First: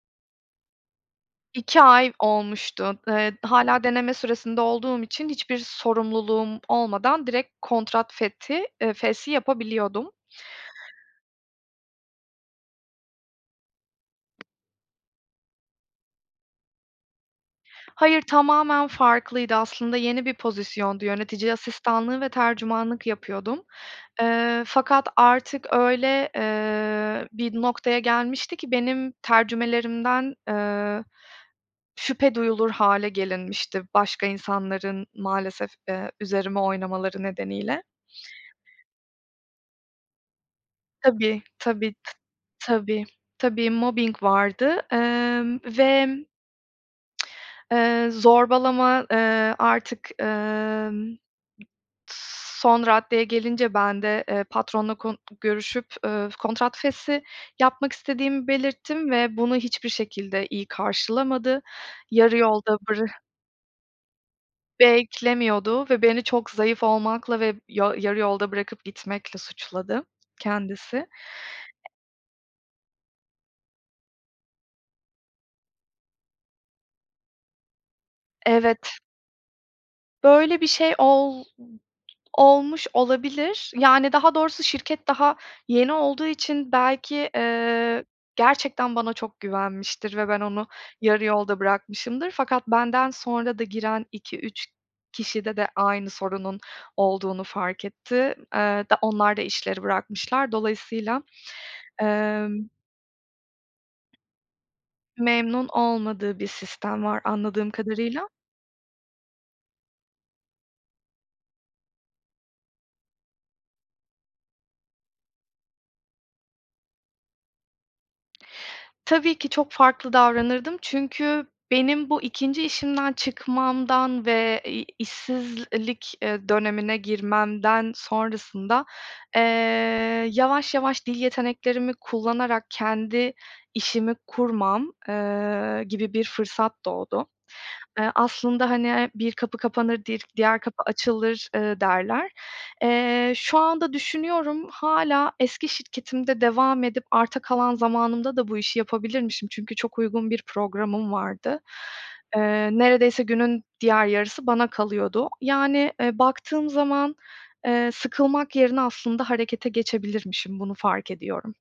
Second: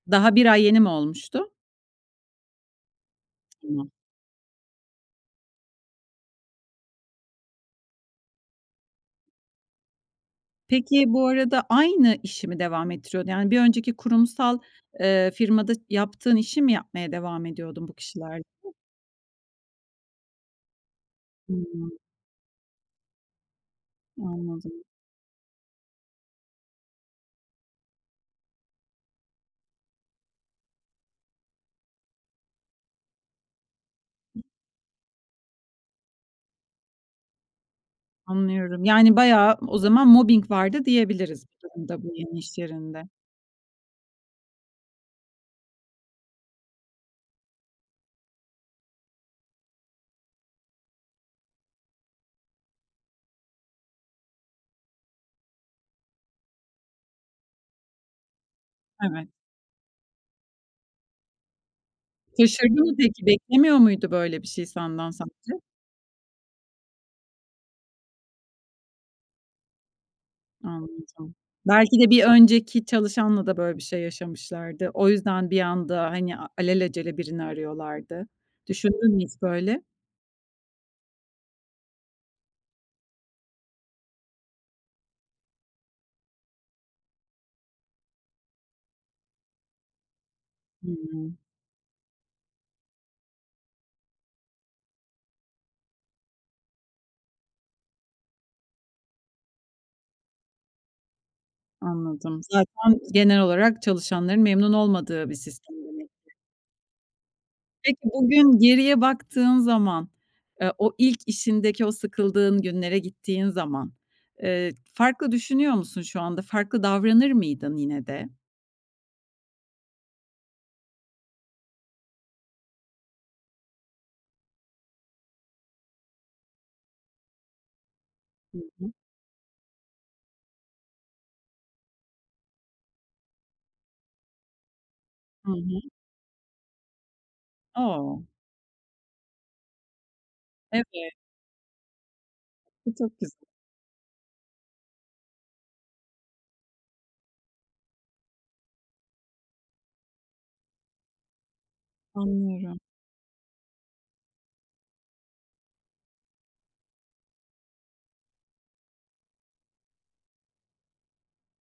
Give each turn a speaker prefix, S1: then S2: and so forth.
S1: Daha 1 ay yeni mi olmuştu?
S2: 2 ay olmuştu. Iıı, hâlâ
S1: Tamam.
S2: deneme süresinde olduğum için, hiçbir sorumluluğum olmadan, direkt kontrat fethi, ııı, feshi yapabiliyordum.
S1: Peki, bu arada, aynı işi mi devam ettiriyordu? Yani, bir önceki kurumsal, ııı, firmada ş yaptığın işimi yapmaya devam ediyordun bu
S2: Hayır,
S1: kişilerle?
S2: tamamen farklıydı aslında, yeni bir pozisyondu, yönetici
S1: Hıı.
S2: asistanlığı ve tercümanlık yapıyordum. Iıı,
S1: Anladım.
S2: fakat artık, öyle, ııı, bir noktaya gelmişti ki, benim tercümelerimden, ııı, şüphe duyulur hâle gelinmişti, başka
S1: Hı.
S2: insanların maalesef, ııı, üzerime oynamaları nedeniyle.
S1: Anlıyorum. Yani bayağı, o zaman mobbing vardı
S2: Tabii,
S1: diyebiliriz bu
S2: tabii,
S1: durumda, bu
S2: t
S1: yeni iş
S2: tabii,
S1: yerinde.
S2: tabii mobbing vardı, ımm, ve Iıı, zorbalama, ııı, artık, ımm, m s son raddeye gelince, ben de, ııı, patronla kon görüşüp, ııı, kontrat feshi yapmak istediğimi belirttim,
S1: Evet.
S2: ve bunu hiçbir şekilde iyi karşılamadı. Yarı yolda
S1: Şaşırdı mı
S2: bıra
S1: peki? Beklemiyor muydu böyle bir şey, senden sence?
S2: Beklemiyordu ve beni, çok zayıf olmakla ve yo yarı yolda bırakıp gitmekle suçladı kendisi.
S1: Anladım. Belki de, bir önceki çalışanla da, böyle bir şey yaşamışlardı. O yüzden, bir anda hani al alelacele birini arıyorlardı.
S2: Evet.
S1: Düşündün mü hiç böyle?
S2: Böyle bir şey ol olmuş olabilir. Yani daha doğrusu şirket daha yeni olduğu için belki, ııı, gerçekten bana çok güvenmiştir ve ben onu yarı
S1: Hıı.
S2: yolda bırakmışımdır, fakat benden sonra da, giren 2-3 kişide de, aynı sorunun olduğunu fark etti. Iıı, da onlar da, işleri bırakmışlar. Dolayısıyla,
S1: Anladım.
S2: ımm
S1: Zaten genel olarak, çalışanların memnun olmadığı bir
S2: Memnun
S1: sistem [unintelligible]
S2: olmadığı bir sistem var, anladığım
S1: Peki,
S2: kadarıyla.
S1: bugün geriye baktığın zaman, ııı, o ilk işindeki, o sıkıldığın günlere gittiğin zaman, ııı, farklı düşünüyor musun şu anda? Farklı davranır mıydın yine de?
S2: Tabii ki, çok farklı davranırdım, çünkü benim bu 2. işimden çıkmamdan, ve, iii, işsizlik, iii, dönemine girmemden,
S1: Hı
S2: sonrasında,
S1: hı.
S2: ııı, yavaş, yavaş, dil yeteneklerimi kullanarak, kendi işimi kurmam,
S1: Hı hı.
S2: ııı, gibi bir fırsat doğdu. Iıı,
S1: O!
S2: aslında, hani, bir kapı kapanır, di diğer kapı
S1: Evet.
S2: açılır, ııı, derler.
S1: Bu çok güz
S2: Eee, şu anda düşünüyorum, hâlâ eski şirketimde devam edip, arta kalan zamanımda da, bu işi yapabilirmişim, çünkü çok uygun bir programım vardı. Iıı,
S1: Anlıyorum.
S2: neredeyse, günün diğer yarısı bana kalıyordu. Yani, ııı, baktığım zaman, ııı, sıkılmak yerine, aslında harekete geçebilirmişim, bunu fark ediyorum.